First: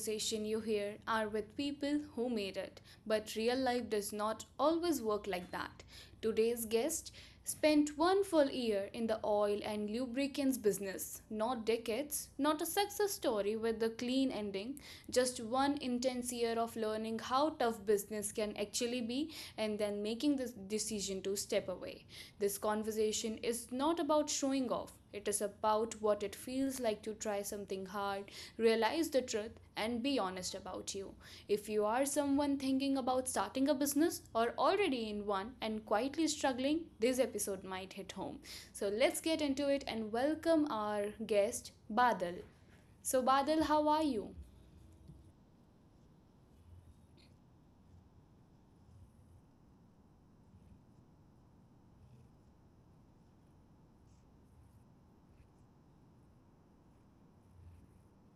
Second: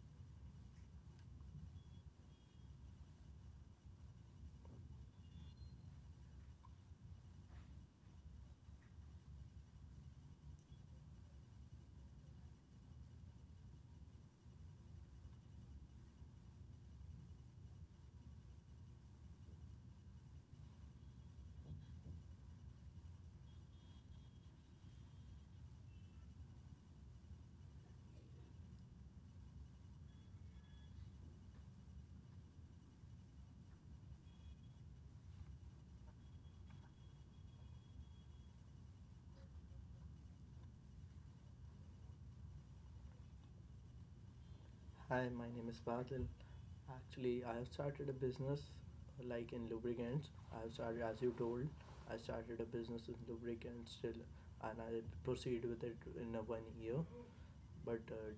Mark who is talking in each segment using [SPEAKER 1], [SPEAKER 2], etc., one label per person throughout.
[SPEAKER 1] conversation you hear are with people who made it, but real life does not always work like that. Today's guest spent one full year in the oil and lubricants business, not decades, not a success story with a clean ending, just one intense year of learning how tough business can actually be and then making the decision to step away. This conversation is not about showing off. It is about what it feels like to try something hard, realize the truth, and be honest about you. If you are someone thinking about starting a business or already in one and quietly struggling, this episode might hit home. So let's get into it and welcome our guest, Badal. So, Badal, how are you?
[SPEAKER 2] Hi, my name is Badil. Actually, I have started a business like in lubricants. I have started, as you told, I started a business in lubricants still, and I proceed with it in a one year, but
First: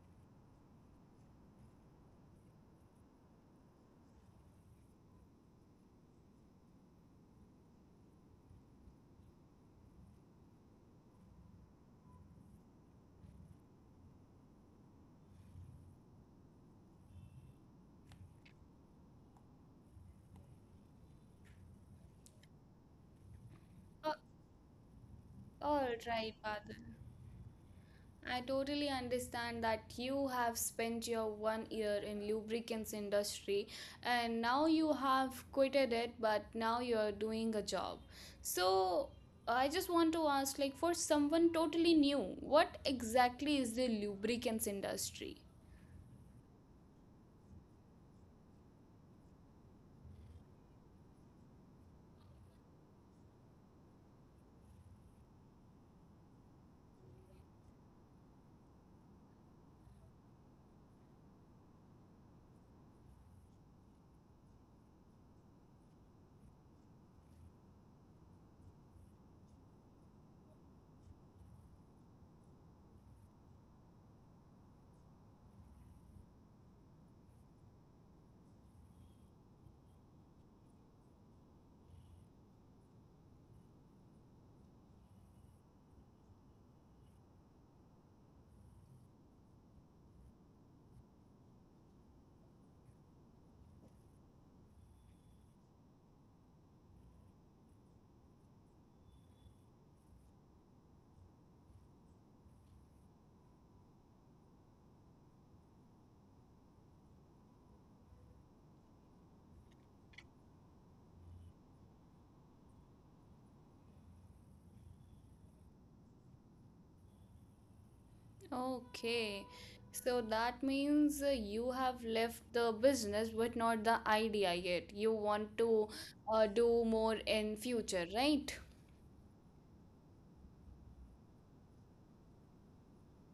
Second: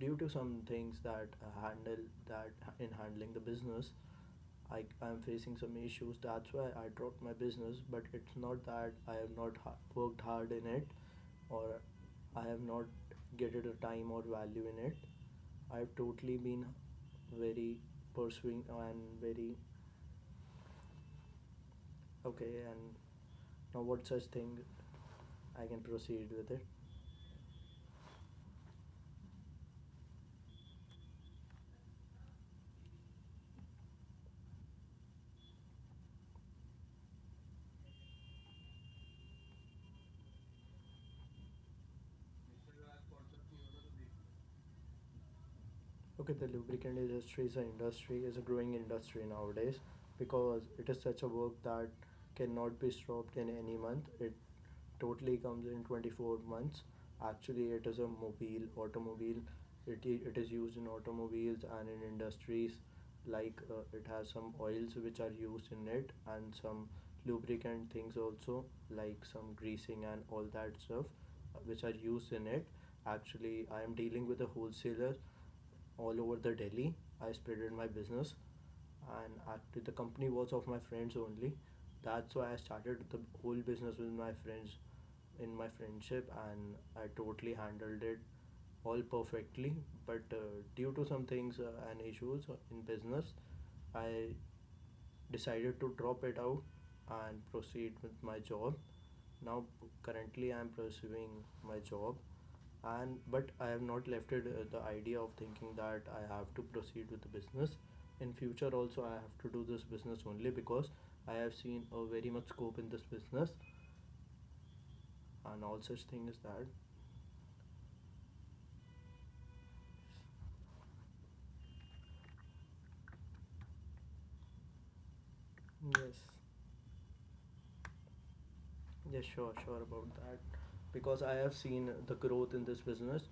[SPEAKER 2] due to some things that, handle that, in handling the business, I'm facing some issues. That's why I dropped my business. But it's not that I have not worked hard in it, or I have not getted a time or value in it. I've totally been very pursuing and very okay. And now what
[SPEAKER 1] Uh,
[SPEAKER 2] such thing, I
[SPEAKER 1] all
[SPEAKER 2] can
[SPEAKER 1] right,
[SPEAKER 2] proceed with it.
[SPEAKER 1] Badal. I totally understand that you have spent your one year in lubricants industry and now you have quitted it but now you're doing a job. So I just want to ask like for someone totally new, what exactly is the lubricants industry?
[SPEAKER 2] Okay, the lubricant industry is an industry is a growing industry nowadays, because it is such a work that cannot be stopped in any month. It totally comes in 24 months. Actually, it is a mobile automobile. It is used in automobiles and in industries, like it has some oils which are used in it, and some lubricant things also, like some greasing and all that stuff which are used in it. Actually, I am dealing with a wholesaler all over the Delhi. I spreaded my business, and actually the company was of my friends only. That's why I started the whole business with my friends, in my friendship, and I totally handled it all perfectly. But due to some things and issues in business, I decided to drop it out and proceed with my job. Now, currently, I am pursuing my job, and but I have not left it, the idea of thinking that I have to proceed with the business. In future, also, I have to do this business only, because I have seen a very much scope in this business, and all such thing is that.
[SPEAKER 1] Okay. So that means you have left the business but not the idea yet. You want to
[SPEAKER 2] Yes.
[SPEAKER 1] do more in future, right?
[SPEAKER 2] Yeah, sure, sure about that. Because I have seen the growth in this business.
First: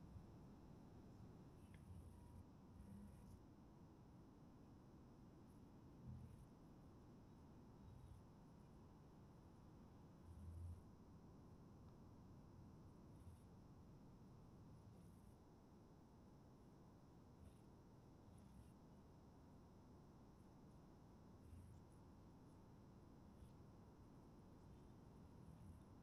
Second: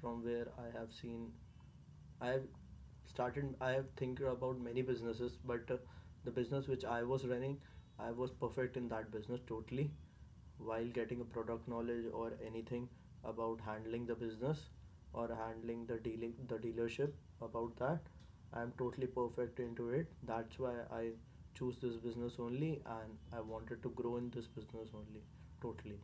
[SPEAKER 2] From where I have seen, I have started, I have think about many businesses, but the business which I was running, I was perfect in that business totally, while getting a product knowledge or anything about handling the business, or handling the dealership about that, I'm totally perfect into it. That's why I choose this business only, and I wanted to grow in this business only, totally.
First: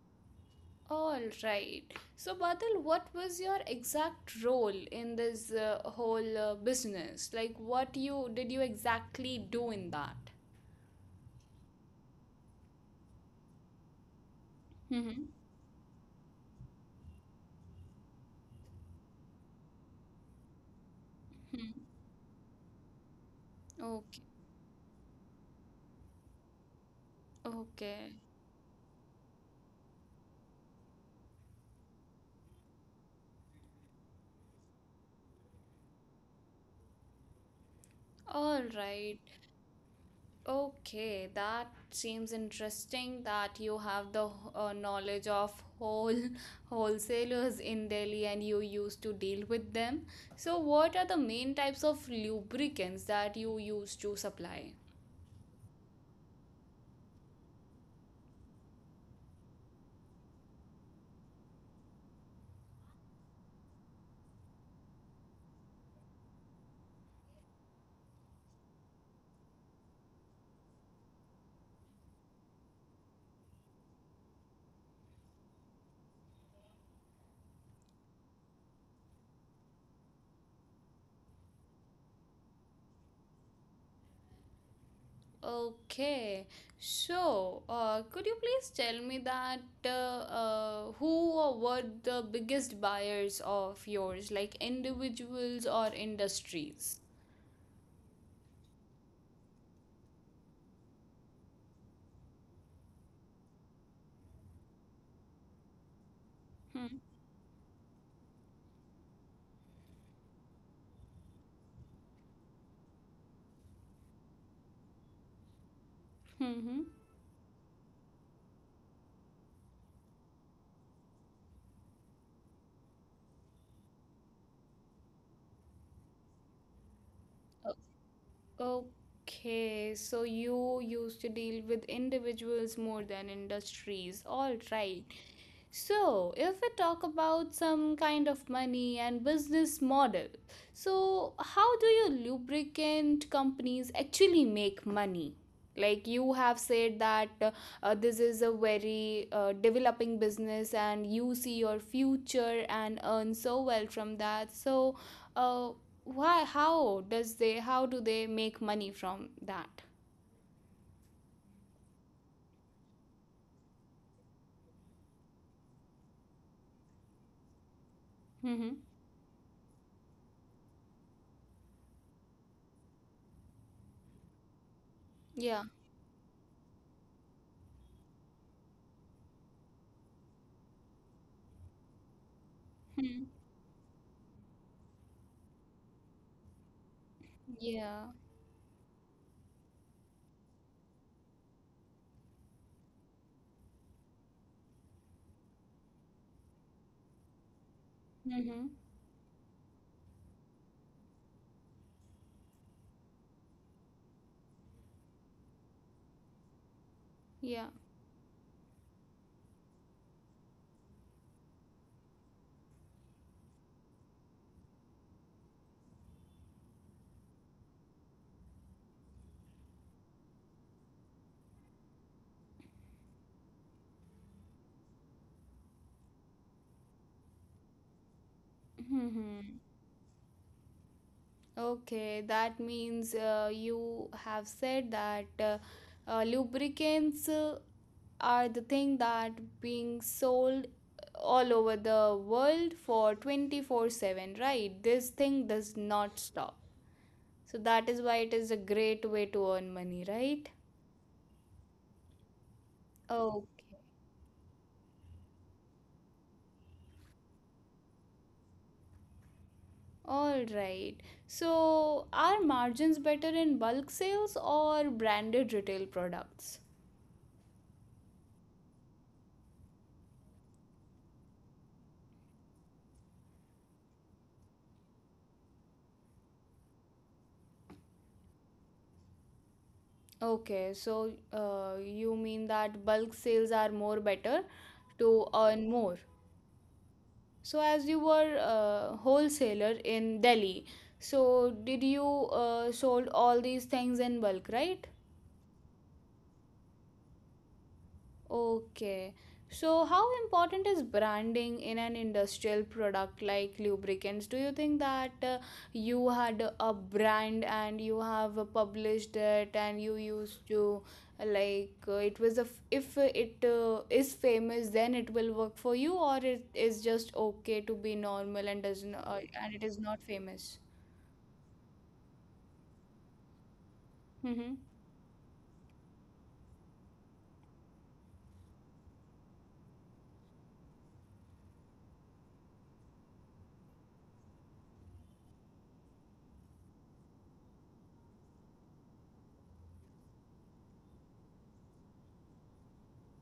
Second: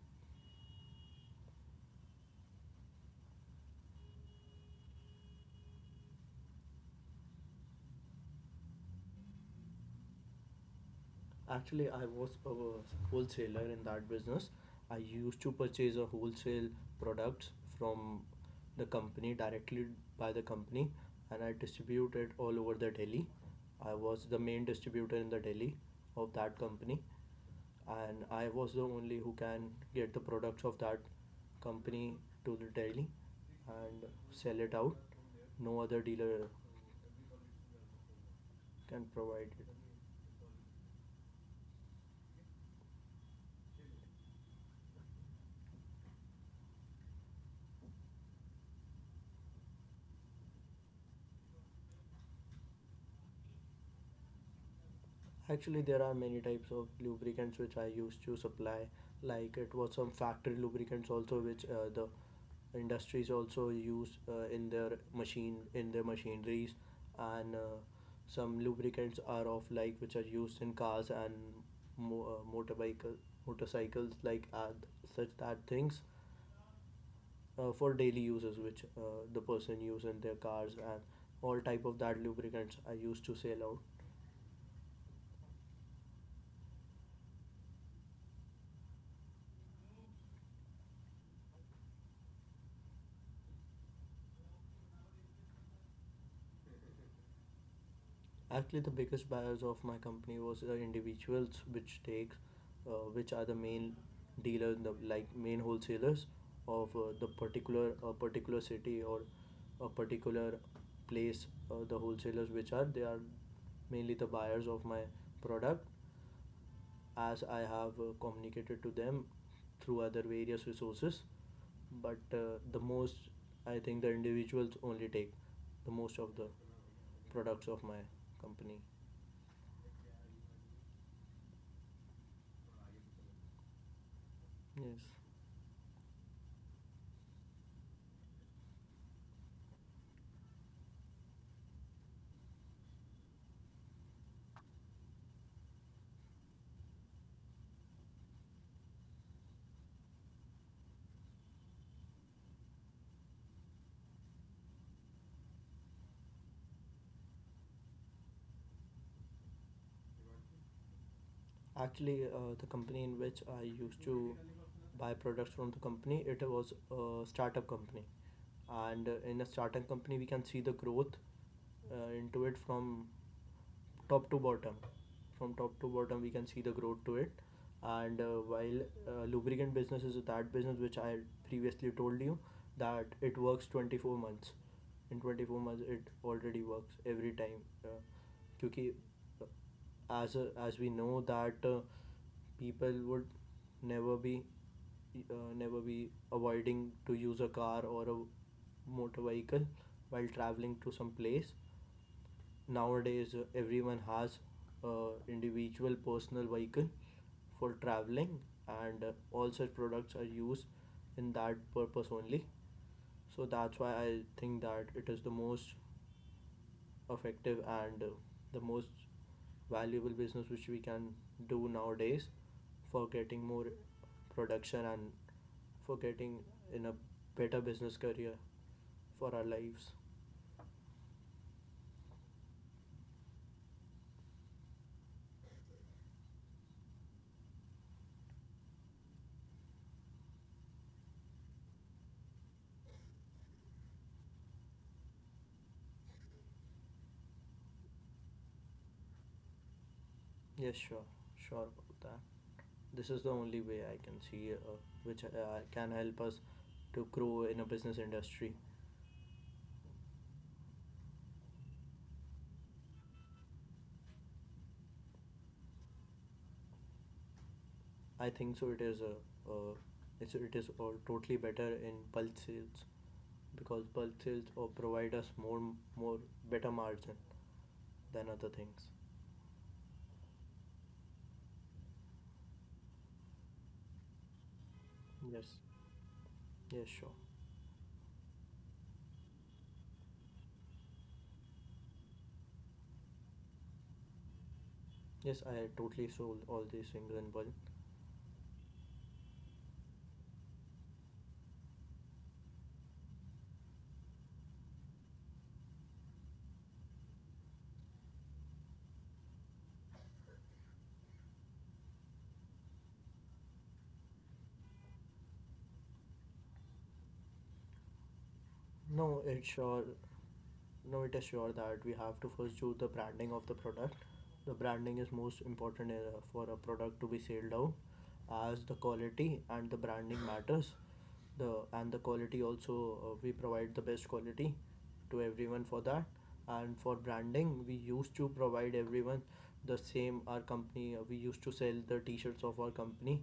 [SPEAKER 1] All right. So, Badal, what was your exact role in this whole business? Like, what you did you exactly do in that?
[SPEAKER 2] Actually, I was a wholesaler in that business. I
[SPEAKER 1] Mm-hmm.
[SPEAKER 2] used to purchase a wholesale products from the company directly, by the company, and I distributed all over the Delhi. I
[SPEAKER 1] Okay.
[SPEAKER 2] was the main distributor in the Delhi of that company,
[SPEAKER 1] Okay.
[SPEAKER 2] and I was the only who can get the products of that company to the Delhi and sell it out. No other dealer
[SPEAKER 1] All
[SPEAKER 2] can
[SPEAKER 1] right.
[SPEAKER 2] provide it.
[SPEAKER 1] Okay. That seems interesting that you have the knowledge of whole wholesalers in Delhi and you used to deal with them. So, what are the main types of lubricants that you used to supply?
[SPEAKER 2] Actually, there are many types of lubricants which I used to supply. Like, it was some factory lubricants also, which the industries also use in their machine in their machineries, and some lubricants are of, like, which are used in cars and mo- motorbike motorcycles, like such that things for daily uses, which the person use in their cars, and all type of that lubricants I used to sell out.
[SPEAKER 1] Okay, so could you please tell me that who or what the biggest buyers of yours, like individuals or industries?
[SPEAKER 2] Actually, the biggest buyers of my company was individuals, which which are the main dealers, the like main wholesalers
[SPEAKER 1] Hmm.
[SPEAKER 2] of the particular a particular city or a particular place. The wholesalers, which are they are mainly the buyers of my product,
[SPEAKER 1] Mm-hmm.
[SPEAKER 2] as I have communicated to them through other various resources. But the most, I think, the individuals only take the most of the products of my company.
[SPEAKER 1] O- Okay, so you used to deal with individuals more than industries. All right.
[SPEAKER 2] Yes.
[SPEAKER 1] So, if we talk about some kind of money and business model, so how do your lubricant companies actually make money? Like you have said that this is a very developing business and you see your future and earn so well from that. So, uh, why? How does they? How do they make money from that?
[SPEAKER 2] Actually, the company in which I used to buy products from the company, it was a startup company.
[SPEAKER 1] Mm-hmm.
[SPEAKER 2] And in a startup company, we can see the growth into it, from top to bottom. From
[SPEAKER 1] Yeah.
[SPEAKER 2] top to bottom, we can see the growth to it. And while lubricant business is that business which I previously told you that
[SPEAKER 1] Hmm.
[SPEAKER 2] it works 24 months. In 24 months, it already works every time.
[SPEAKER 1] Yeah.
[SPEAKER 2] क्योंकि, as we know that people would never be never be avoiding to use a car or a
[SPEAKER 1] Mm-hmm.
[SPEAKER 2] motor vehicle while traveling to some place. Nowadays, everyone has uh, individual personal vehicle
[SPEAKER 1] Yeah.
[SPEAKER 2] for traveling, and all such products are used in that purpose only. So that's why I think that it is the most effective and, the most valuable business which we can do nowadays, for getting more production and for getting in a better business career for our
[SPEAKER 1] Mm-hmm.
[SPEAKER 2] lives.
[SPEAKER 1] Okay, that means you have said that lubricants are the thing that being sold all over the world for 24/7, right? This thing does not stop. So that is why it is a great way to earn money, right?
[SPEAKER 2] Yes, sure, sure about that. This is the only
[SPEAKER 1] Okay.
[SPEAKER 2] way I can see, which can help us to grow in a business industry.
[SPEAKER 1] All right. So are margins better in bulk sales or branded retail products?
[SPEAKER 2] I think so. Uh, it is all totally better in bulk sales, because bulk sales or provide us more better margin than other things.
[SPEAKER 1] Okay, so you mean that bulk sales are more better to
[SPEAKER 2] Yes.
[SPEAKER 1] earn more.
[SPEAKER 2] Yes, sure.
[SPEAKER 1] So as you were a wholesaler in Delhi, so did you sold all these things in bulk, right?
[SPEAKER 2] Yes, I totally sold all these things in bulk.
[SPEAKER 1] Okay. So, how important is branding in an industrial product like lubricants? Do you think that you had a brand and you have published it and you used to like it was a if it is famous then it will work for you or it is just okay to be normal and doesn't
[SPEAKER 2] No, it's
[SPEAKER 1] and it is
[SPEAKER 2] sure.
[SPEAKER 1] not famous.
[SPEAKER 2] No, it is sure that we have to first do the branding of the product. The
[SPEAKER 1] Mm-hmm.
[SPEAKER 2] branding is most important for a product to be sold out, as the quality and the branding matters. The and the quality also, we provide the best quality to everyone for that. And for branding, we used to provide everyone the same. Our company, we used to sell the T-shirts of our company,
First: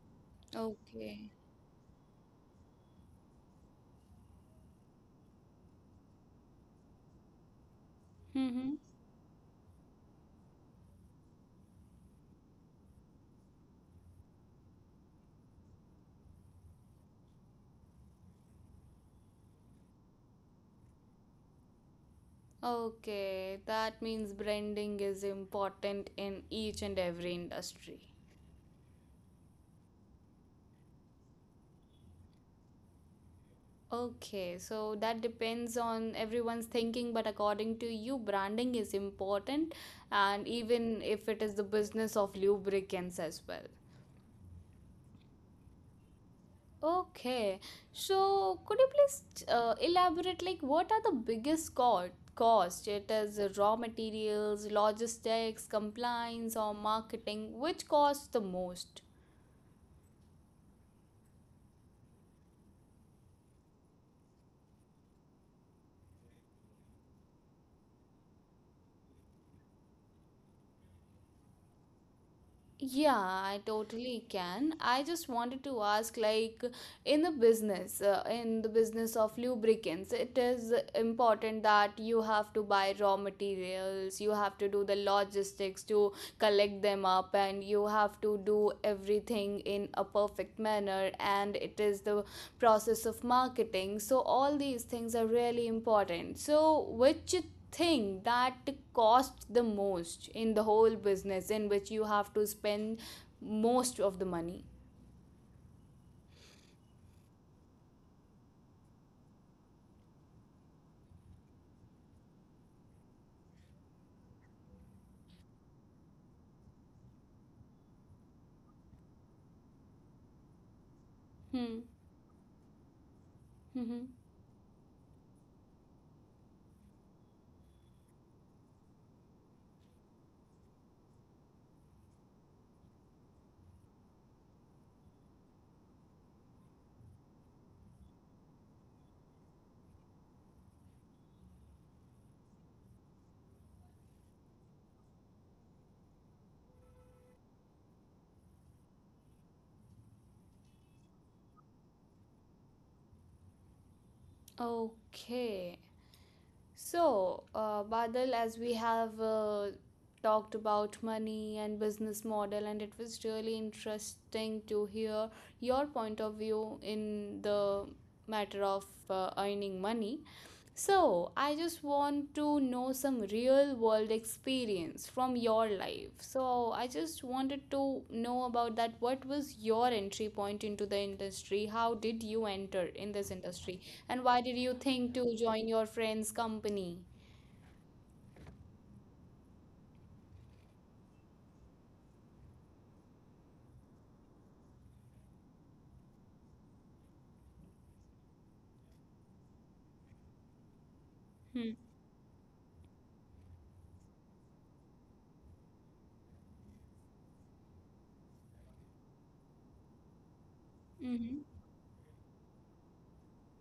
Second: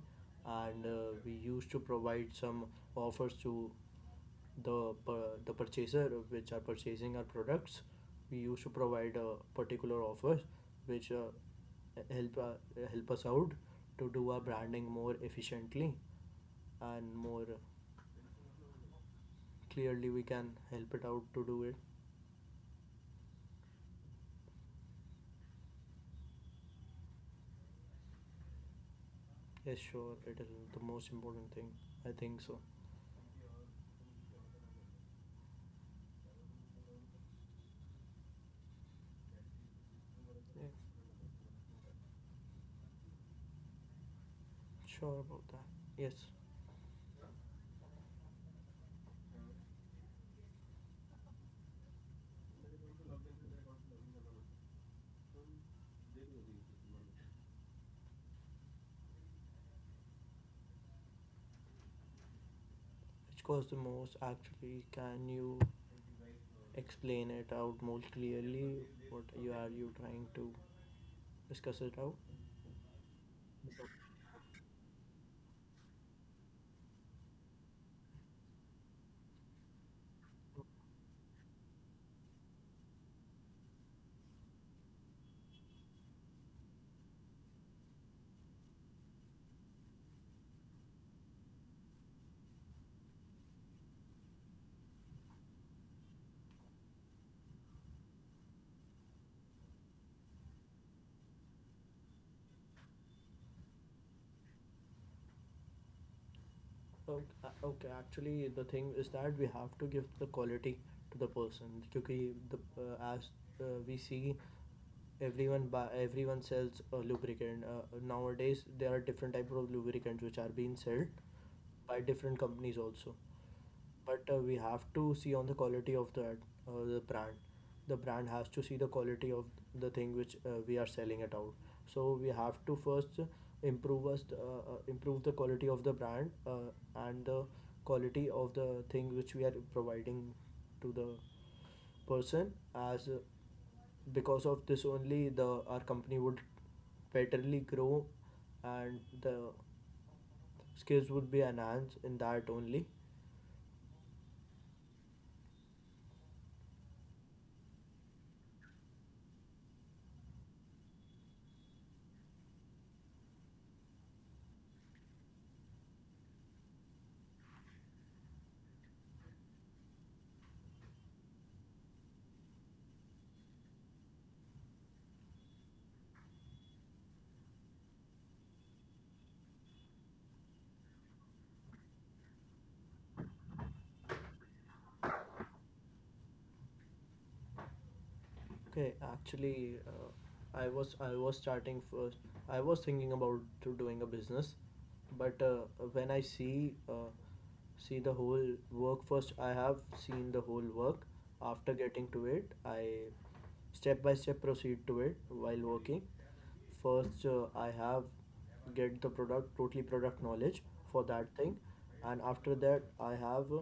[SPEAKER 2] and
[SPEAKER 1] Okay.
[SPEAKER 2] we used to provide some offers to the the purchaser which are purchasing our products. We used to
[SPEAKER 1] Mm-hmm.
[SPEAKER 2] provide a particular offers which help uh, help us out to do our branding more efficiently and more clearly. We can help it out to do it.
[SPEAKER 1] Okay, that means branding is important in each and every industry.
[SPEAKER 2] Yes, sure, it is the most important thing, I think so.
[SPEAKER 1] Okay, so that depends on everyone's thinking, but according to you, branding is important, and
[SPEAKER 2] Yeah,
[SPEAKER 1] even if it is the business of lubricants as well.
[SPEAKER 2] sure about that, yes.
[SPEAKER 1] Okay, so could you please elaborate like what are the biggest cost? It is raw materials, logistics, compliance, or marketing. Which costs the most?
[SPEAKER 2] Which cost the most? Actually, can you explain it out more clearly what you trying to discuss it out?
[SPEAKER 1] Yeah, I totally can. I just wanted to ask, like, in the business of lubricants, it is important that you have to buy raw materials, you have to do the logistics to collect them up and you have to do everything in a perfect manner and it is the process of marketing, so all these things are really important, so which thing that costs the most in the whole business in which you have to spend most of the money.
[SPEAKER 2] Okay, actually, the thing is that we have to give the quality to the person. Because the as we see, everyone sells a lubricant. Nowadays, there are different type of lubricants which are being sold
[SPEAKER 1] Hmm.
[SPEAKER 2] by different companies also.
[SPEAKER 1] Mm-hmm.
[SPEAKER 2] But we have to see on the quality of that uh, the brand the brand has to see the quality of the thing which we are selling it out. So we have to first improve the quality of the brand, and the quality of the thing which we are providing to the person. As Because of this only, the our company would betterly grow, and the skills would be enhanced in that only.
[SPEAKER 1] Okay. So, Badal, as we have talked about money and business model, and it was really interesting to hear your point of view in the matter of earning money. So, I just want to know some real world experience from your life. So, I just wanted to know about that. What was your entry point into the industry? How did you enter in this industry? And why did you think to join your friend's company?
[SPEAKER 2] Okay, actually, I was starting first. I was thinking about to doing a business, but when I see the whole work first, I have seen the whole work.
[SPEAKER 1] Hmm.
[SPEAKER 2] After getting to it, I step by step proceed to it while working. First, I have get the product, totally product knowledge for that
[SPEAKER 1] Mm-hmm.
[SPEAKER 2] thing. And after that, I have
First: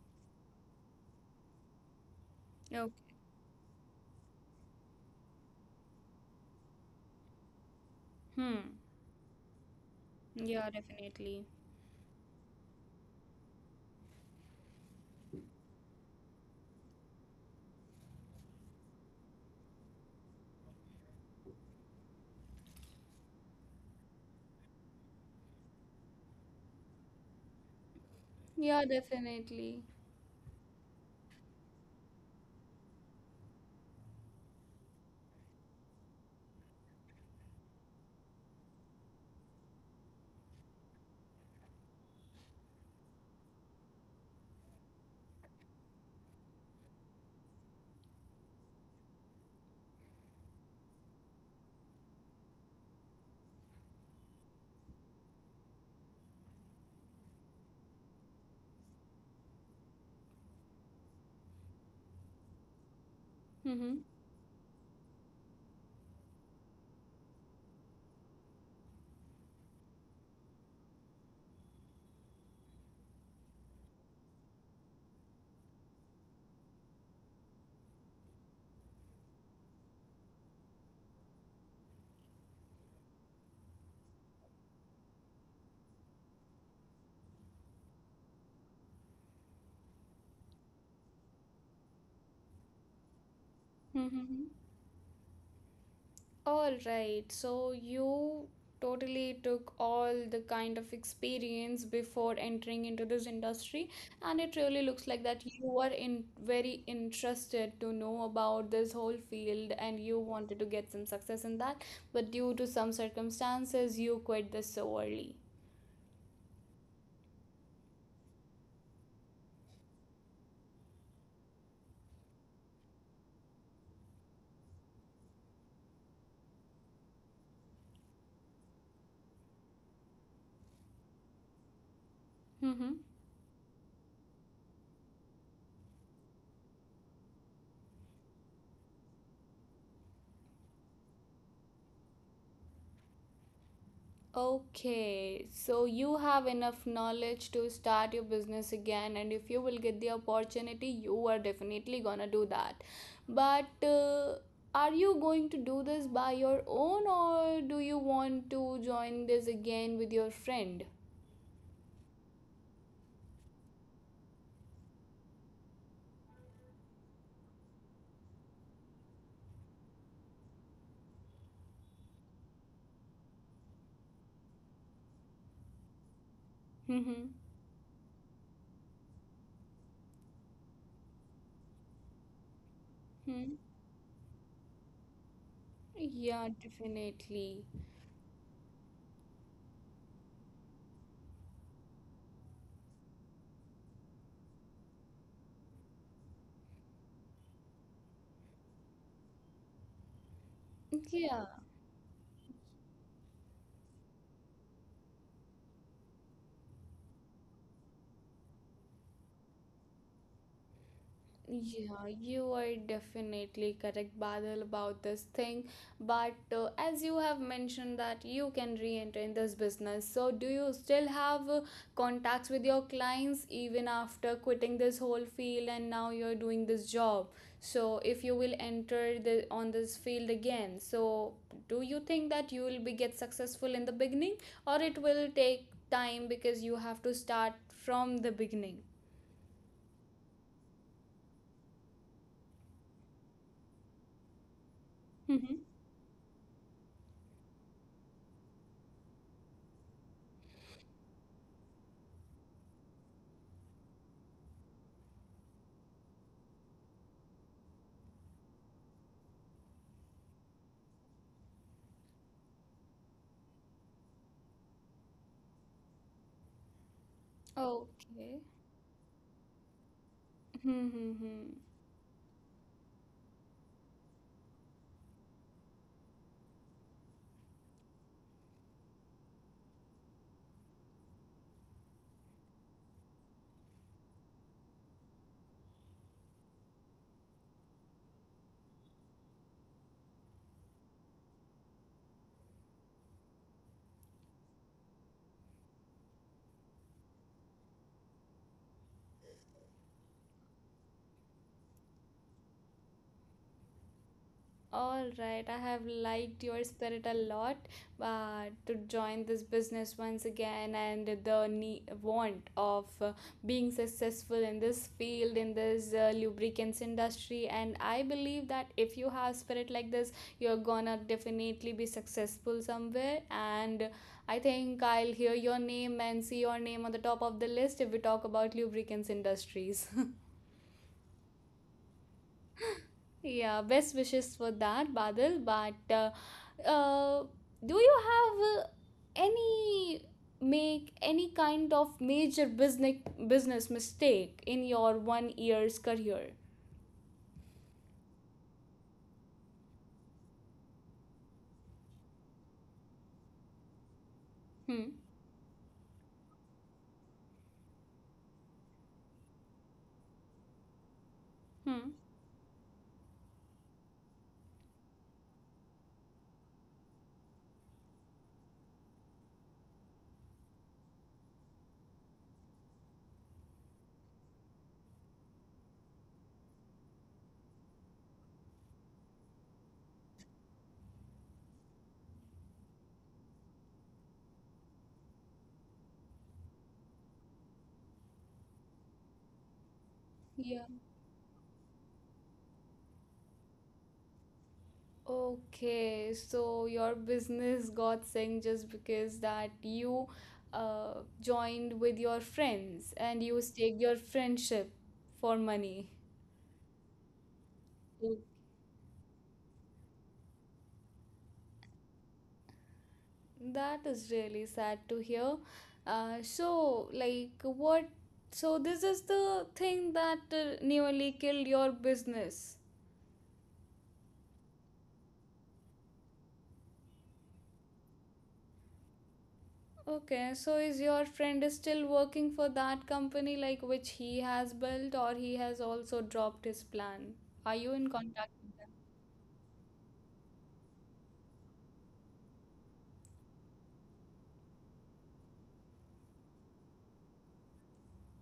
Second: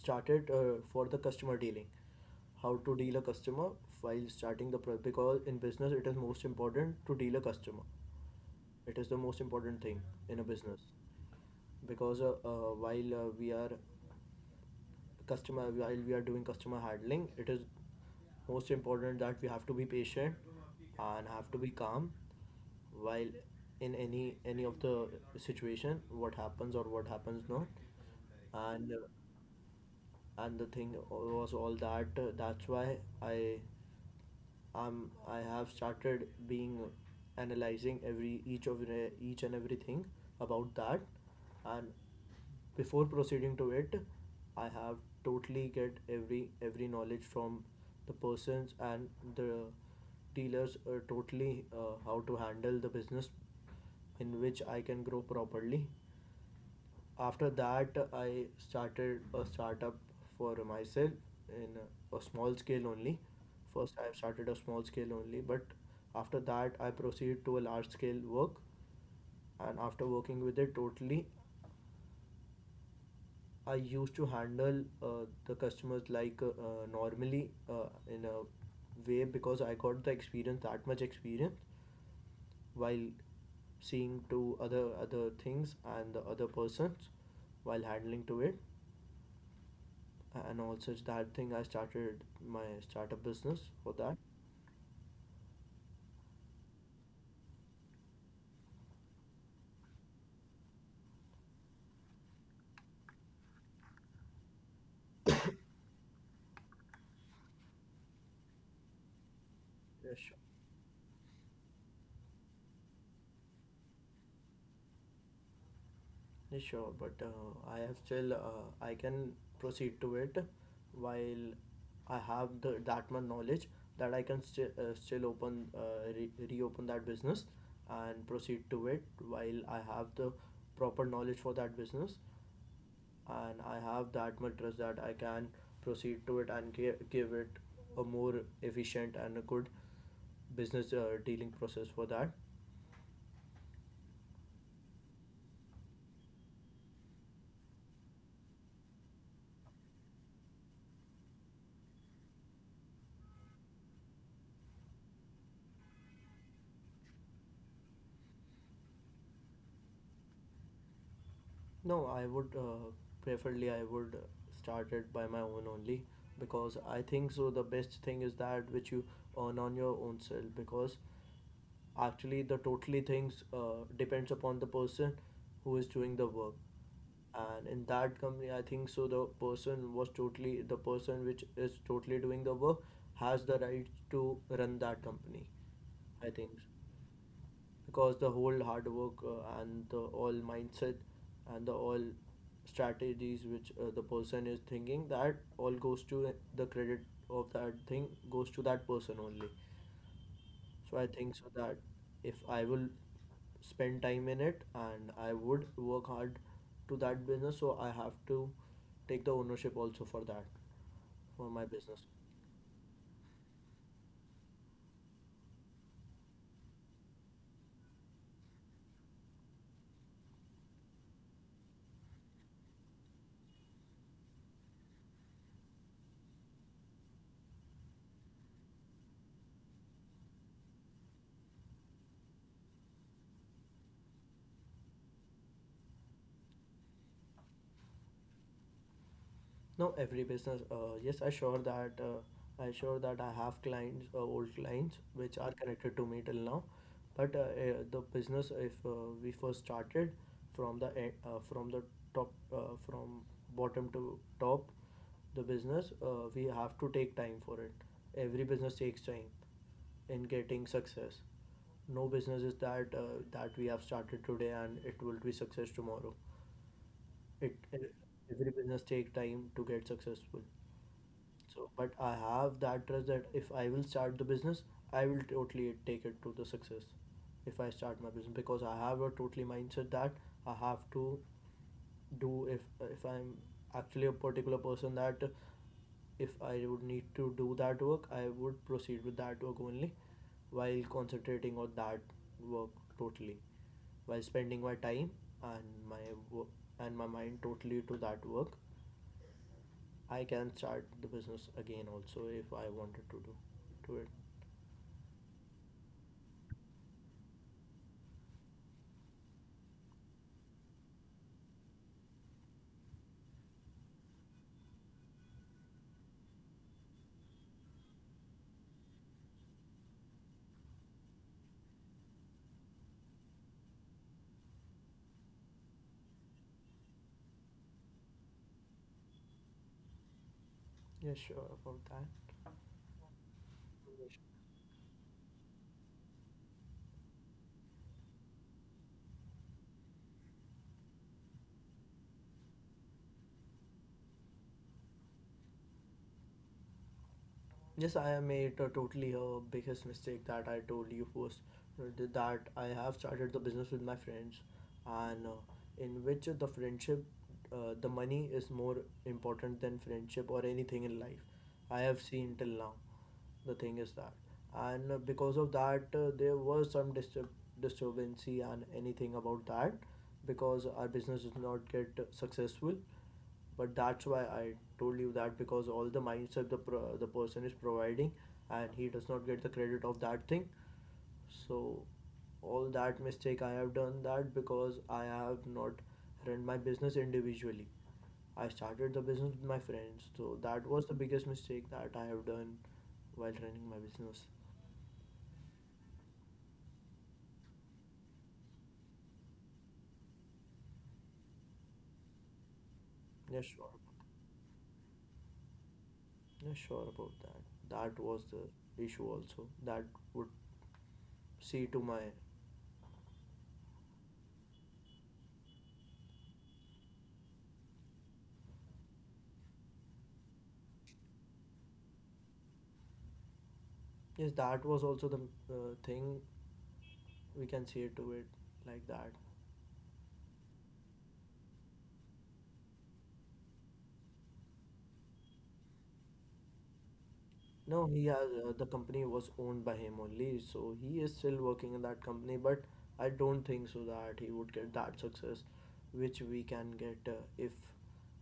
[SPEAKER 2] started for the customer dealing, how
[SPEAKER 1] Okay.
[SPEAKER 2] to deal a customer while starting the product. Because in business, it is most important to deal a customer.
[SPEAKER 1] Hmm.
[SPEAKER 2] It is the most important thing in a
[SPEAKER 1] Yeah,
[SPEAKER 2] business,
[SPEAKER 1] definitely.
[SPEAKER 2] because while we are doing customer handling, it is most important that we have to be patient and have to be calm, while in any of the situation, what happens or what happens not.
[SPEAKER 1] Yeah,
[SPEAKER 2] And
[SPEAKER 1] definitely.
[SPEAKER 2] and the thing was all that. That's why I, I have started being analyzing every each of each and everything about that. And before proceeding to it, I have totally get every knowledge from the persons and the dealers, totally, how to handle the business in which I can grow properly. After that, I started a startup for myself, in a small scale only. First,
[SPEAKER 1] Mm-hmm.
[SPEAKER 2] I started a small scale only, but after that, I proceeded to a large scale work. And after working with it totally, I used to handle the customers, like, normally, in a way, because I got the experience, that much experience, while seeing to other things and the other persons while handling to it. And also it's that thing, I started my startup business for that.
[SPEAKER 1] Mm-hmm. All right. So you totally took all the kind of experience before entering into this industry, and it really looks like that you were in very interested to know about this whole field and
[SPEAKER 2] Yeah,
[SPEAKER 1] you
[SPEAKER 2] sure.
[SPEAKER 1] wanted to get some success in that, but due to some circumstances, you quit this so early.
[SPEAKER 2] Yeah, sure. But I am still, I can proceed to it, while I have that much knowledge that I can still reopen that business and proceed to it, while I have the proper knowledge for that business,
[SPEAKER 1] Mm-hmm.
[SPEAKER 2] and I have that much trust that I can proceed to it and give it a more efficient and a good business dealing process for that.
[SPEAKER 1] Okay, so you have enough knowledge to start your business again, and if you will get the opportunity, you are definitely gonna do that. But are you going to do this by your own, or do you want to join this again with your friend?
[SPEAKER 2] No, I would preferably I would start it by my own only because I think so the best thing is that which you earn on your own self because actually, the totally things depends upon the person who is doing the work.
[SPEAKER 1] Mm-hmm.
[SPEAKER 2] And in that company, I think so. The person was totally the person which is totally doing the work has the right to run that company. I
[SPEAKER 1] Yeah,
[SPEAKER 2] think,
[SPEAKER 1] definitely.
[SPEAKER 2] because the whole hard work and the all mindset and the all strategies which the person is thinking, that all goes to the credit of that thing goes to that person only. So I think
[SPEAKER 1] Yeah.
[SPEAKER 2] so that if I will spend time in it and I would work hard to that business, so I have to take the ownership also for that, for my business.
[SPEAKER 1] Yeah, you are definitely correct, Badal, about this thing. But as you have mentioned that you can re-enter in this business, so do you still have contacts with your clients even after quitting this whole field and now you're doing this job? So if you will enter the on this field again, so do you think that you will be get successful in the beginning or it will take time because you have to start from the beginning?
[SPEAKER 2] Now every business, yes, I sure that I sure that I have clients, old clients, which are
[SPEAKER 1] Mm-hmm.
[SPEAKER 2] connected to me till now. But the business, if we first started from the from the top, from bottom to top, the business, we have to take time for it. Every business takes time in getting success. No business is that that we have started today and it will be success tomorrow. It
[SPEAKER 1] Okay.
[SPEAKER 2] Every business take time to get successful,
[SPEAKER 1] Hmm, hmm, hmm.
[SPEAKER 2] so but I have that trust that if I will start the business, I will totally take it to the success if I start my business, because I have a totally mindset that I have to do. If I'm actually a particular person that if I would need to do that work, I would proceed with that work only, while concentrating on that work totally, while spending my time and my work and my mind totally to that work, I can start the business again also if I wanted to do to it.
[SPEAKER 1] All right, I have liked your spirit a lot to join this business once again, and the need, want of being successful in this field, in this lubricants industry. And I believe that if you have spirit like this, you're gonna definitely be successful somewhere. And I think I'll hear your name and see your name on the top of the list if we talk about lubricants industries.
[SPEAKER 2] Yeah, sure about that.
[SPEAKER 1] Yeah, best wishes for that, Badal. But uh, do you have any any kind of major business mistake in your one year's career?
[SPEAKER 2] Yes, I made a totally a biggest mistake that I told you was that I have started the business with my friends,
[SPEAKER 1] Hmm.
[SPEAKER 2] and in which the friendship, the money is more important than friendship or anything in life. I
[SPEAKER 1] Hmm.
[SPEAKER 2] have seen till now. The thing is that, and because of that, there was some disturbancy and anything about that, because our business did not get successful. But that's why I told you that because all the mindset, the person is providing and he does not get the credit of that thing. So all that mistake I have done, that because I have not run my business individually, I started the business with my friends, so
[SPEAKER 1] Yeah.
[SPEAKER 2] that was the biggest mistake that I have done while running my business.
[SPEAKER 1] Okay. So your business got sank just because that you joined with your friends and you
[SPEAKER 2] Yeah, sure.
[SPEAKER 1] stake your friendship for money.
[SPEAKER 2] Yeah, sure about that. That was the issue also that would see to my.
[SPEAKER 1] That is really sad to hear. So, like, what? So, this is the thing that nearly killed your business.
[SPEAKER 2] Yes, that was also the uh, thing, we can say to it like that.
[SPEAKER 1] Okay, so is your friend is still working for that company, like which he has built, or he has also dropped his plan? Are you
[SPEAKER 2] No,
[SPEAKER 1] in
[SPEAKER 2] he
[SPEAKER 1] contact
[SPEAKER 2] has
[SPEAKER 1] with
[SPEAKER 2] the
[SPEAKER 1] them
[SPEAKER 2] company was owned by him only, so he is still working in that company. But I don't think so that he would get that success, which we can get if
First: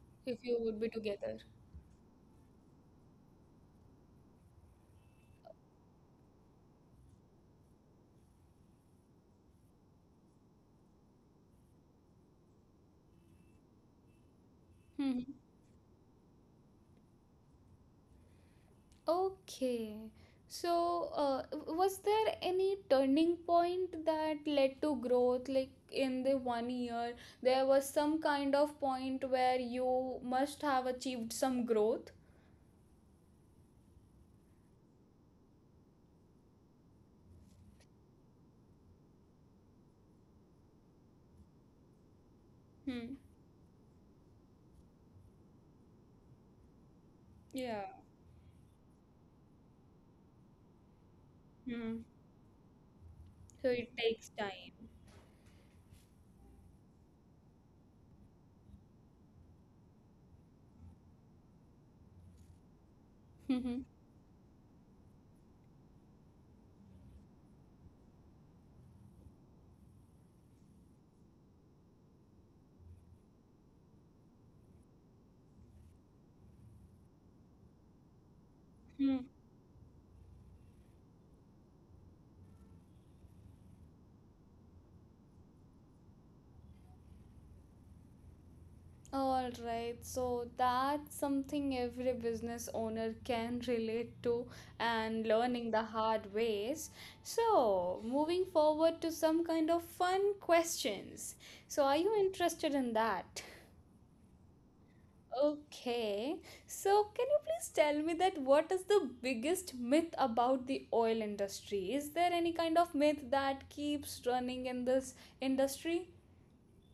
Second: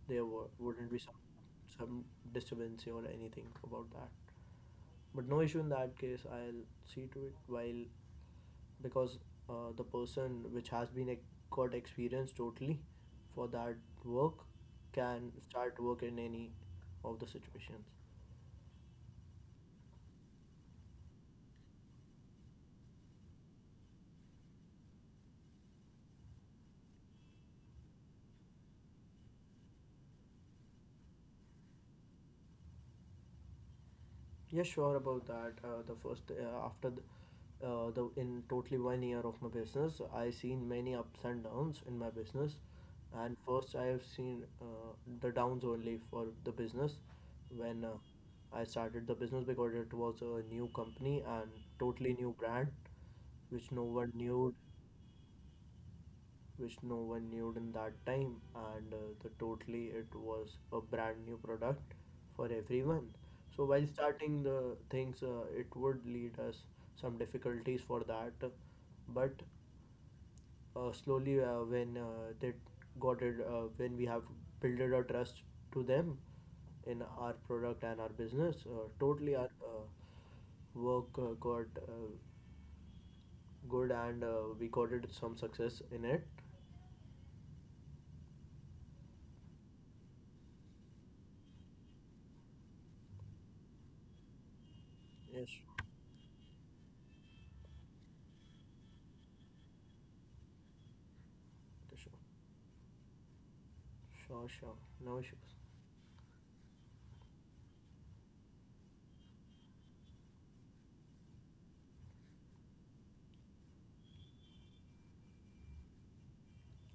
[SPEAKER 2] there
[SPEAKER 1] if
[SPEAKER 2] were,
[SPEAKER 1] you would be
[SPEAKER 2] wouldn't be some
[SPEAKER 1] together?
[SPEAKER 2] some disturbance or anything about that. But no issue in that case. I'll see to it while because the person which got experience totally for that work
[SPEAKER 1] Hmm.
[SPEAKER 2] can start work in any of the situations.
[SPEAKER 1] Okay. So, was there any turning point that led to growth? Like in the one year, there was some kind of point where you must have achieved some growth.
[SPEAKER 2] Yeah, sure about that. The first after the in totally one year of my business, I seen many ups and downs in my business,
[SPEAKER 1] Hmm.
[SPEAKER 2] and first I have seen the downs only for the business
[SPEAKER 1] Yeah.
[SPEAKER 2] when I started the business because it was a new company and
[SPEAKER 1] Hmm.
[SPEAKER 2] totally new brand,
[SPEAKER 1] So
[SPEAKER 2] which no
[SPEAKER 1] it
[SPEAKER 2] one
[SPEAKER 1] takes
[SPEAKER 2] knew
[SPEAKER 1] time.
[SPEAKER 2] which no one knew in that time. And the totally it was a brand new product for everyone. So while starting the things, it would lead us some difficulties for that. But slowly, when they got it, when we have built a trust to them in our product and our business,
[SPEAKER 1] Hmm.
[SPEAKER 2] totally our work got good, and we got it some success in it.
[SPEAKER 1] All right, so that's something every business owner can relate to and
[SPEAKER 2] Yes,
[SPEAKER 1] learning
[SPEAKER 2] sure,
[SPEAKER 1] the hard ways. So, moving forward to some kind of fun questions. So, are you interested in that?
[SPEAKER 2] sure, sure. No issues.
[SPEAKER 1] Okay, so can you please tell me that what is the biggest myth about the oil industry? Is there any kind of myth that keeps running in this industry?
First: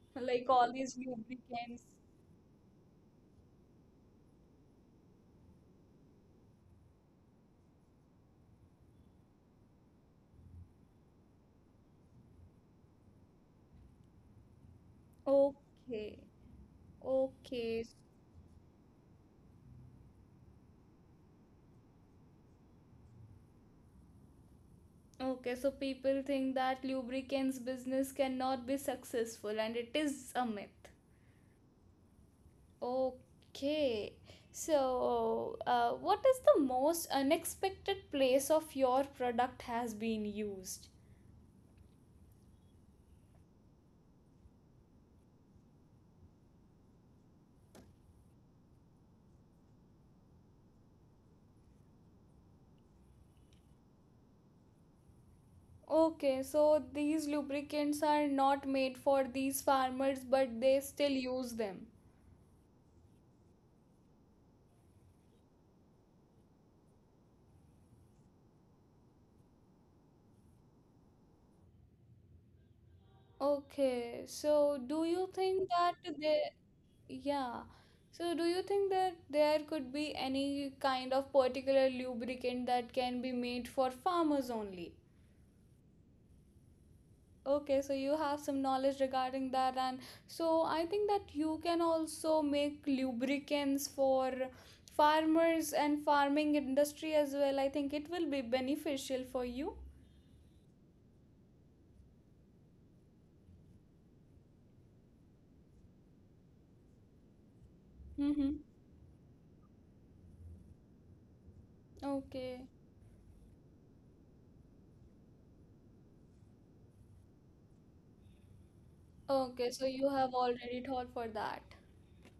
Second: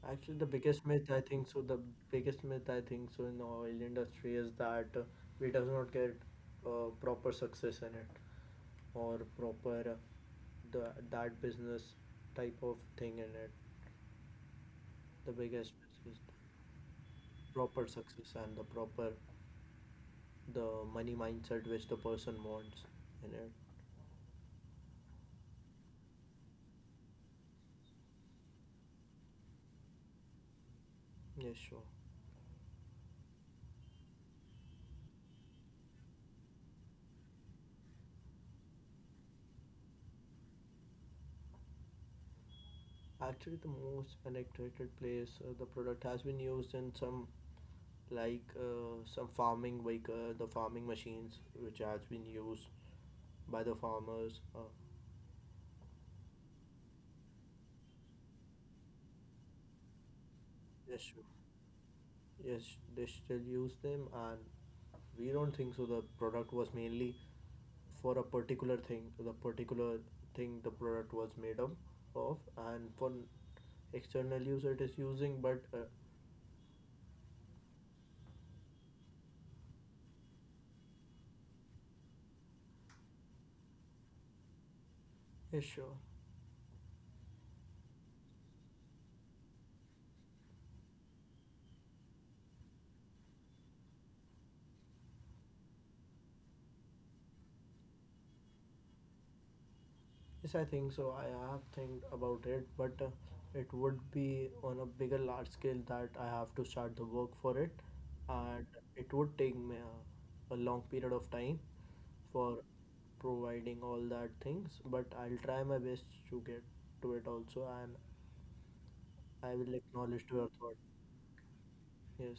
[SPEAKER 2] Actually,
[SPEAKER 1] Like
[SPEAKER 2] the
[SPEAKER 1] all
[SPEAKER 2] biggest
[SPEAKER 1] these
[SPEAKER 2] myth I think so. The
[SPEAKER 1] lubricants?
[SPEAKER 2] biggest myth I think so in the oil industry is that we does not get proper success in it, or proper the that business type of thing in it. The biggest myth
[SPEAKER 1] Okay.
[SPEAKER 2] is
[SPEAKER 1] Okay.
[SPEAKER 2] proper success and the proper, the money mindset which the person wants in it.
[SPEAKER 1] Okay, so people think that lubricants business cannot be successful and it is a myth.
[SPEAKER 2] Yes, sure.
[SPEAKER 1] Okay. So, what is the most unexpected place of your product has been used?
[SPEAKER 2] Actually, the most unexpected place the product has been used in some, like, some farming, like the farming machines which has been used by the farmers.
[SPEAKER 1] Okay, so these lubricants are not made for these farmers but they
[SPEAKER 2] Yes,
[SPEAKER 1] still
[SPEAKER 2] sure.
[SPEAKER 1] use them.
[SPEAKER 2] Yes, they still use them, and we don't think so. The product was mainly for a particular thing the product was made up of, and for
[SPEAKER 1] Okay,
[SPEAKER 2] external user
[SPEAKER 1] so
[SPEAKER 2] it is
[SPEAKER 1] do you
[SPEAKER 2] using. But
[SPEAKER 1] think
[SPEAKER 2] uh,
[SPEAKER 1] that they. Yeah. So, do you think that there could be any kind of particular lubricant that can be made for farmers only?
[SPEAKER 2] yes, sure.
[SPEAKER 1] Okay, so you have some knowledge regarding that, and so I think that you can also make lubricants for farmers and farming industry as well. I think it will be beneficial for you.
[SPEAKER 2] Yes, I think so. I have think about it, but it would be on a bigger large scale that I have to start the work for it,
[SPEAKER 1] Mm-hmm.
[SPEAKER 2] and it would take me a long period of time for
[SPEAKER 1] Okay.
[SPEAKER 2] providing all that things. But I'll try my best to get to it also, and I
[SPEAKER 1] Okay,
[SPEAKER 2] will
[SPEAKER 1] so you
[SPEAKER 2] acknowledge
[SPEAKER 1] have
[SPEAKER 2] to your thought.
[SPEAKER 1] already thought for that.
[SPEAKER 2] Yes,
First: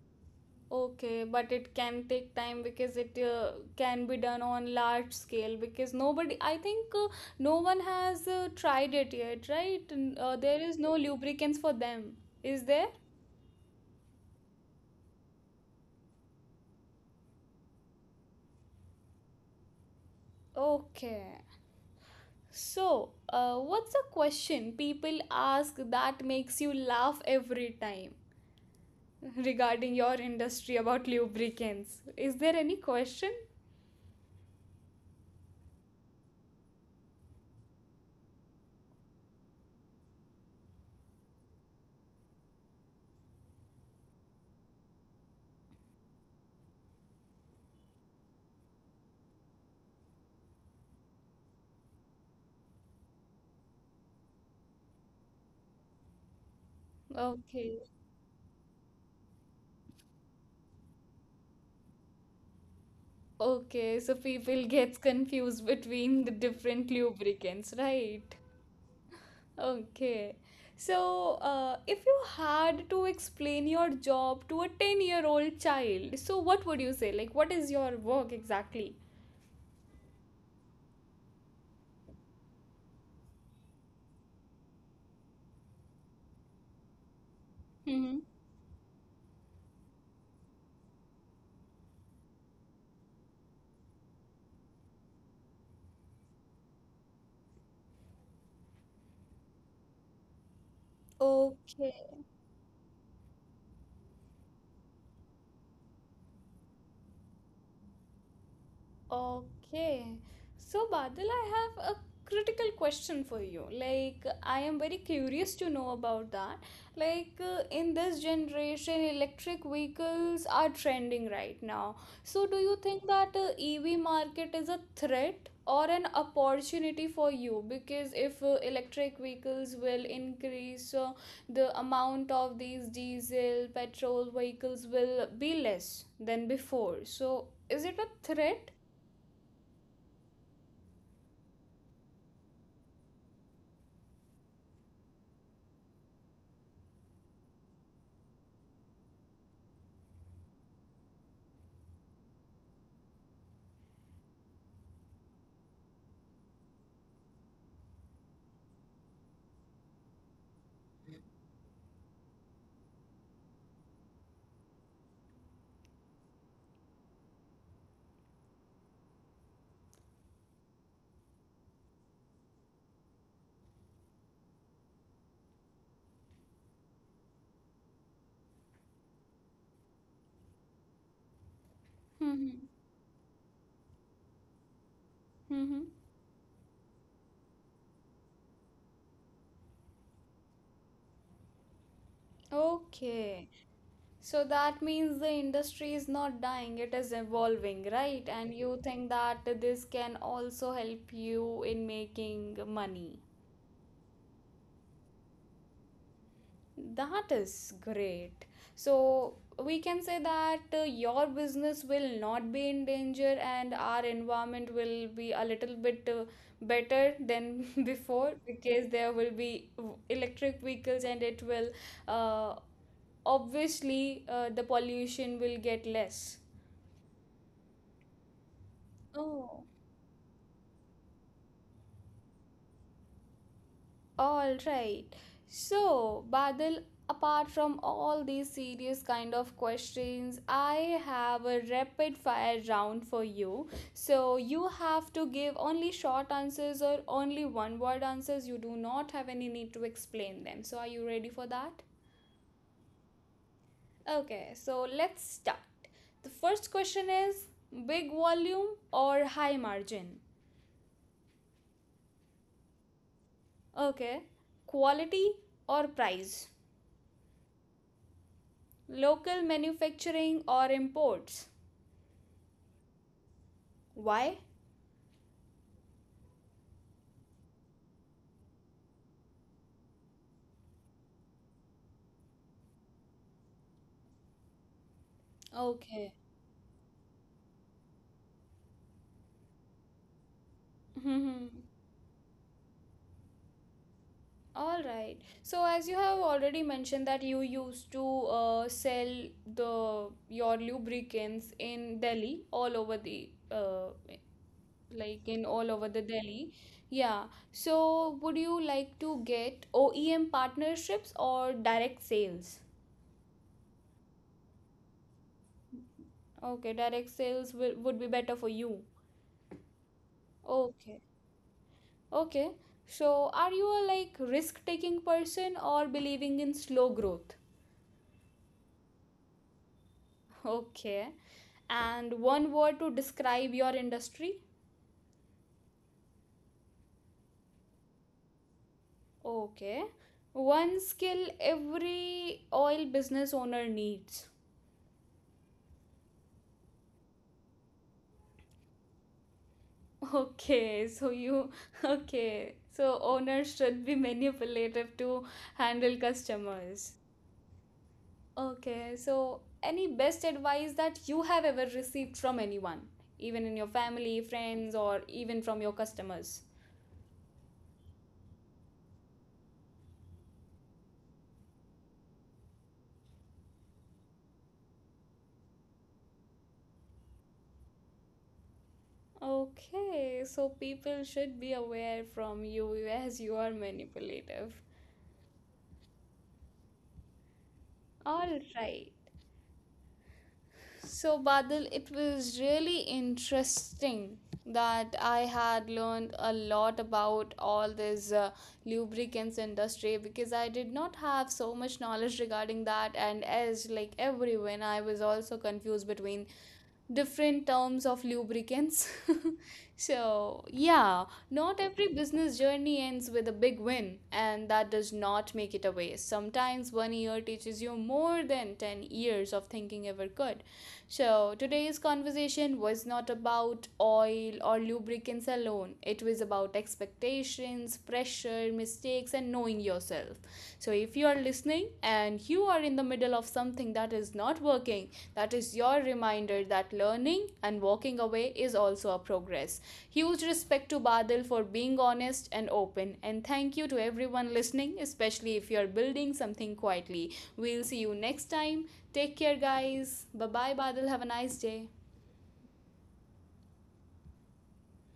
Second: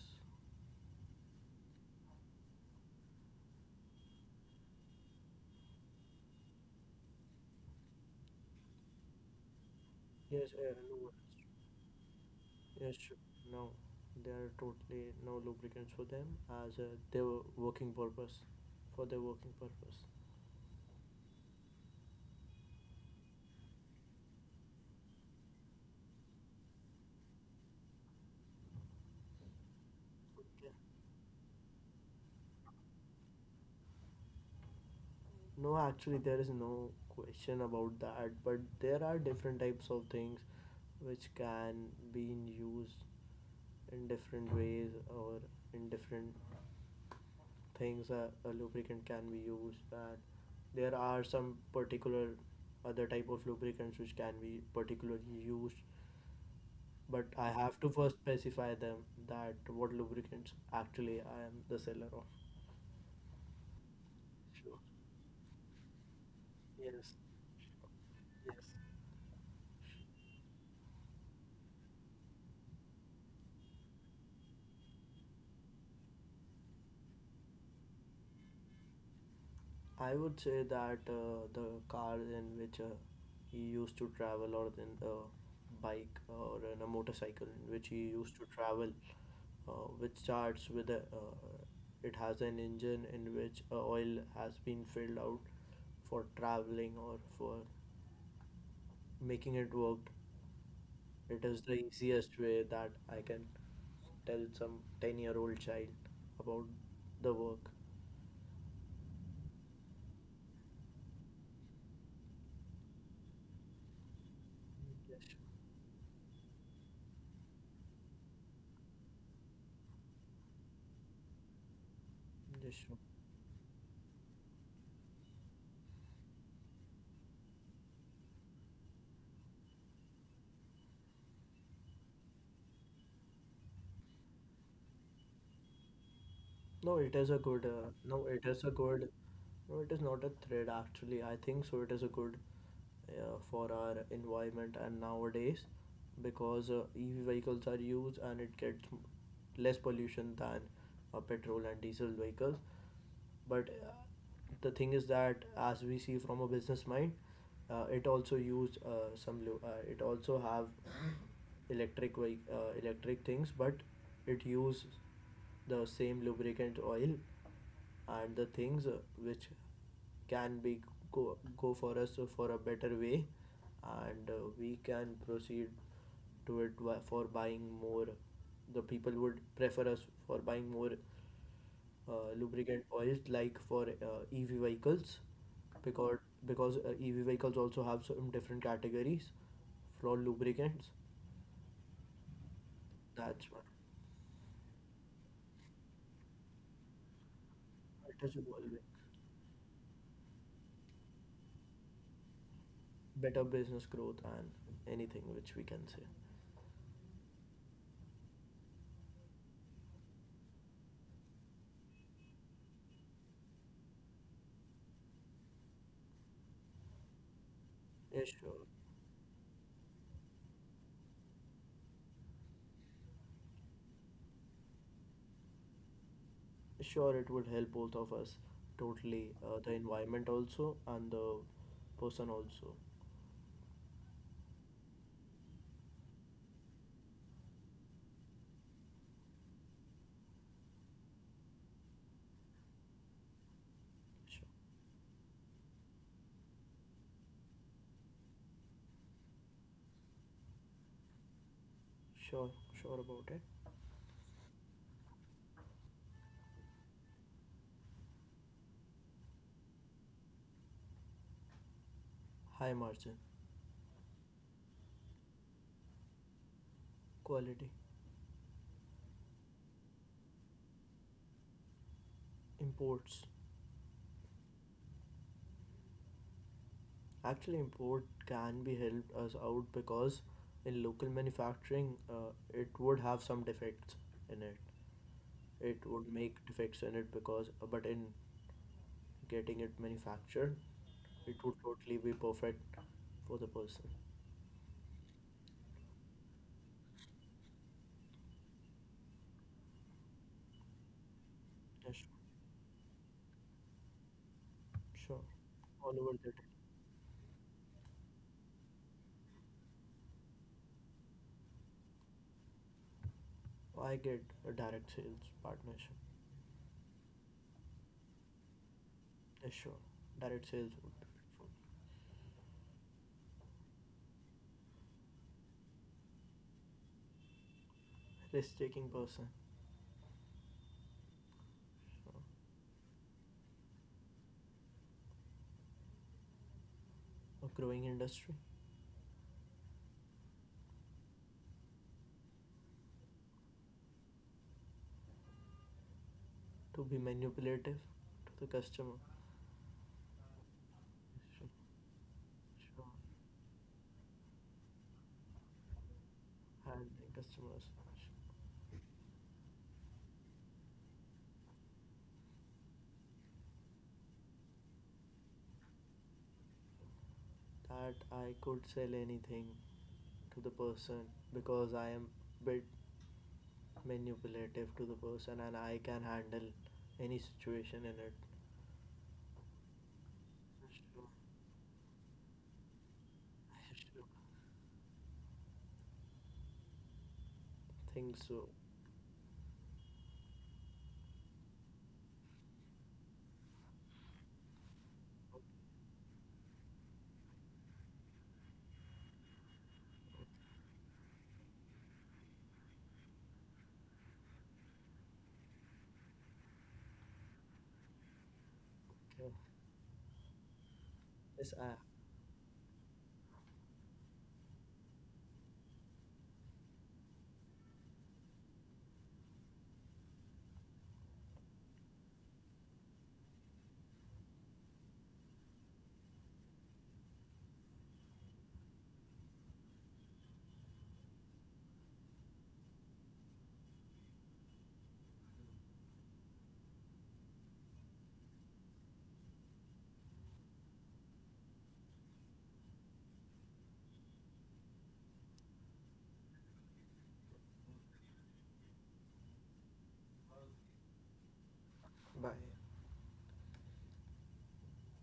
[SPEAKER 1] Okay, but it can take time because it can be done on large scale because nobody, I think no one has tried it yet, right?
[SPEAKER 2] yes,
[SPEAKER 1] There is no
[SPEAKER 2] no worries.
[SPEAKER 1] lubricants for them, is there?
[SPEAKER 2] Yes, sure. No, there are totally no lubricants for them as their working purpose, for their working purpose.
[SPEAKER 1] Okay. So, what's a question people ask that makes you laugh every time regarding your
[SPEAKER 2] Okay.
[SPEAKER 1] industry about lubricants? Is there any question?
[SPEAKER 2] No, actually, there is no question about that, but there are different types of things which can be in use in different ways or in different things a lubricant can be used, and there are some particular other type of lubricants which can be particularly used, but I have
[SPEAKER 1] Okay.
[SPEAKER 2] to first specify them that what lubricants actually I am the seller of.
[SPEAKER 1] Okay, so people
[SPEAKER 2] Sure.
[SPEAKER 1] gets confused between the different
[SPEAKER 2] Yes.
[SPEAKER 1] lubricants, right?
[SPEAKER 2] Yes.
[SPEAKER 1] Okay. So, if you had to explain your job to a 10-year-old child, so what would you say? Like, what is your work exactly?
[SPEAKER 2] I would say that the cars in which he used to travel, or in a bike or in a motorcycle in which he
[SPEAKER 1] Hmm.
[SPEAKER 2] used to travel, uh, which starts with it has an engine in which oil has been filled out for traveling or for making it work. It is the
[SPEAKER 1] Okay.
[SPEAKER 2] easiest way that I can tell some 10-year-old child about the work.
[SPEAKER 1] Okay. So, Badal, I have a critical question for you. Like, I am very
[SPEAKER 2] Yes, sure.
[SPEAKER 1] curious to know about that. Like, in this generation, electric vehicles are trending right now. So, do
[SPEAKER 2] Yes,
[SPEAKER 1] you
[SPEAKER 2] sure.
[SPEAKER 1] think that EV market is a threat or an opportunity for you? Because if electric vehicles will increase, so the amount of these diesel, petrol vehicles will be less than
[SPEAKER 2] No,
[SPEAKER 1] before.
[SPEAKER 2] it is a
[SPEAKER 1] So,
[SPEAKER 2] good.
[SPEAKER 1] is it a
[SPEAKER 2] No, it is a
[SPEAKER 1] threat?
[SPEAKER 2] good. No, it is not a threat actually. I think so. It is a good for our environment and nowadays, because EV vehicles are used and it gets less pollution than petrol and diesel vehicles. But the thing is that as we see from a business mind, it also used some. It also have electric things, but it uses the same lubricant oil and the things, which can be go, go for us for a better way, and we can proceed to it for buying more. The people would prefer us for buying more
[SPEAKER 1] Mm-hmm.
[SPEAKER 2] lubricant oils, like for EV vehicles,
[SPEAKER 1] Mm-hmm.
[SPEAKER 2] because EV vehicles also have some different categories for lubricants, that's
[SPEAKER 1] Okay.
[SPEAKER 2] why.
[SPEAKER 1] So that means the industry is not dying, it is evolving,
[SPEAKER 2] It
[SPEAKER 1] right?
[SPEAKER 2] is
[SPEAKER 1] And
[SPEAKER 2] evolving.
[SPEAKER 1] you think that this can also help you in making money.
[SPEAKER 2] Better business growth and anything which we can say.
[SPEAKER 1] That is great. So we can say that your business will not be in danger and our environment will be a little bit better than
[SPEAKER 2] Yeah,
[SPEAKER 1] before
[SPEAKER 2] sure.
[SPEAKER 1] because there will be electric vehicles and it will uh, obviously the pollution will get less.
[SPEAKER 2] Sure, it would help both of us totally. Uh,
[SPEAKER 1] Oh,
[SPEAKER 2] the environment also and the person also.
[SPEAKER 1] all right. So, Badal, apart from all these serious kind of questions, I have a rapid fire round for you. So,
[SPEAKER 2] Sure,
[SPEAKER 1] you have to give only short answers or only one word answers. You do not have any need to explain them. So, are you ready for that?
[SPEAKER 2] sure, sure about it.
[SPEAKER 1] Okay, so let's start. The first question is big volume or high margin?
[SPEAKER 2] High margin,
[SPEAKER 1] Okay. Quality or price?
[SPEAKER 2] quality,
[SPEAKER 1] Local manufacturing or imports?
[SPEAKER 2] imports.
[SPEAKER 1] Why?
[SPEAKER 2] Actually, import can be helped us out because in local manufacturing, it would have some defects in it. It
[SPEAKER 1] Okay.
[SPEAKER 2] would make defects in it, because but in getting it manufactured, it
[SPEAKER 1] Hmm.
[SPEAKER 2] would totally be perfect for the person.
[SPEAKER 1] All right. So as you have already mentioned that you used to sell the your lubricants in
[SPEAKER 2] Yes,
[SPEAKER 1] Delhi, all over the
[SPEAKER 2] sure.
[SPEAKER 1] like in all over
[SPEAKER 2] All
[SPEAKER 1] the
[SPEAKER 2] over the day.
[SPEAKER 1] Delhi. Yeah. So would you like to get OEM partnerships or direct sales?
[SPEAKER 2] I get a direct sales partnership.
[SPEAKER 1] Okay, direct sales would be better for you.
[SPEAKER 2] Yes, sure. Direct sales would
[SPEAKER 1] Okay.
[SPEAKER 2] be helpful.
[SPEAKER 1] Okay. So, are you a like risk-taking person or believing in slow growth?
[SPEAKER 2] Risk-taking person.
[SPEAKER 1] Okay. And
[SPEAKER 2] Sure.
[SPEAKER 1] one word to describe your industry?
[SPEAKER 2] A growing industry.
[SPEAKER 1] Okay. One skill every oil business owner needs.
[SPEAKER 2] To be manipulative to the customer.
[SPEAKER 1] Okay, so
[SPEAKER 2] Yes, sure,
[SPEAKER 1] you okay.
[SPEAKER 2] sure.
[SPEAKER 1] So owners should be manipulative to handle customers.
[SPEAKER 2] Handling customers. Sure.
[SPEAKER 1] Okay, so any best advice that you have ever received from anyone, even in your family, friends, or even from your customers?
[SPEAKER 2] That I could sell anything to the person, because I am a bit manipulative to the person and I can handle any situation in it.
[SPEAKER 1] Okay, so people
[SPEAKER 2] I
[SPEAKER 1] should be aware from you as you are manipulative.
[SPEAKER 2] think
[SPEAKER 1] All
[SPEAKER 2] so.
[SPEAKER 1] right. So, Badal, it was really interesting that I had learned a lot about all these lubricants industry because I did not have so much knowledge regarding that and as like everyone I was also confused between different terms of lubricants.
[SPEAKER 2] Yeah.
[SPEAKER 1] So, yeah,
[SPEAKER 2] Yes,
[SPEAKER 1] not
[SPEAKER 2] I.
[SPEAKER 1] every business journey ends with a big win, and that does not make it a waste. Sometimes one year teaches you more than 10 years of thinking ever could. So, today's conversation was not about oil or lubricants appearance alone. It was about expectations, pressure, mistakes, and knowing yourself. So, if you are listening and you are in the middle of something that is not working, that is your reminder that learning and walking away is also a progress. Huge respect to Badil for being honest and open, and thank you to everyone listening, especially if you are building something quietly. We'll see you next time. Take care, guys. Bye bye, Badil. Have a nice day.
[SPEAKER 2] Bye.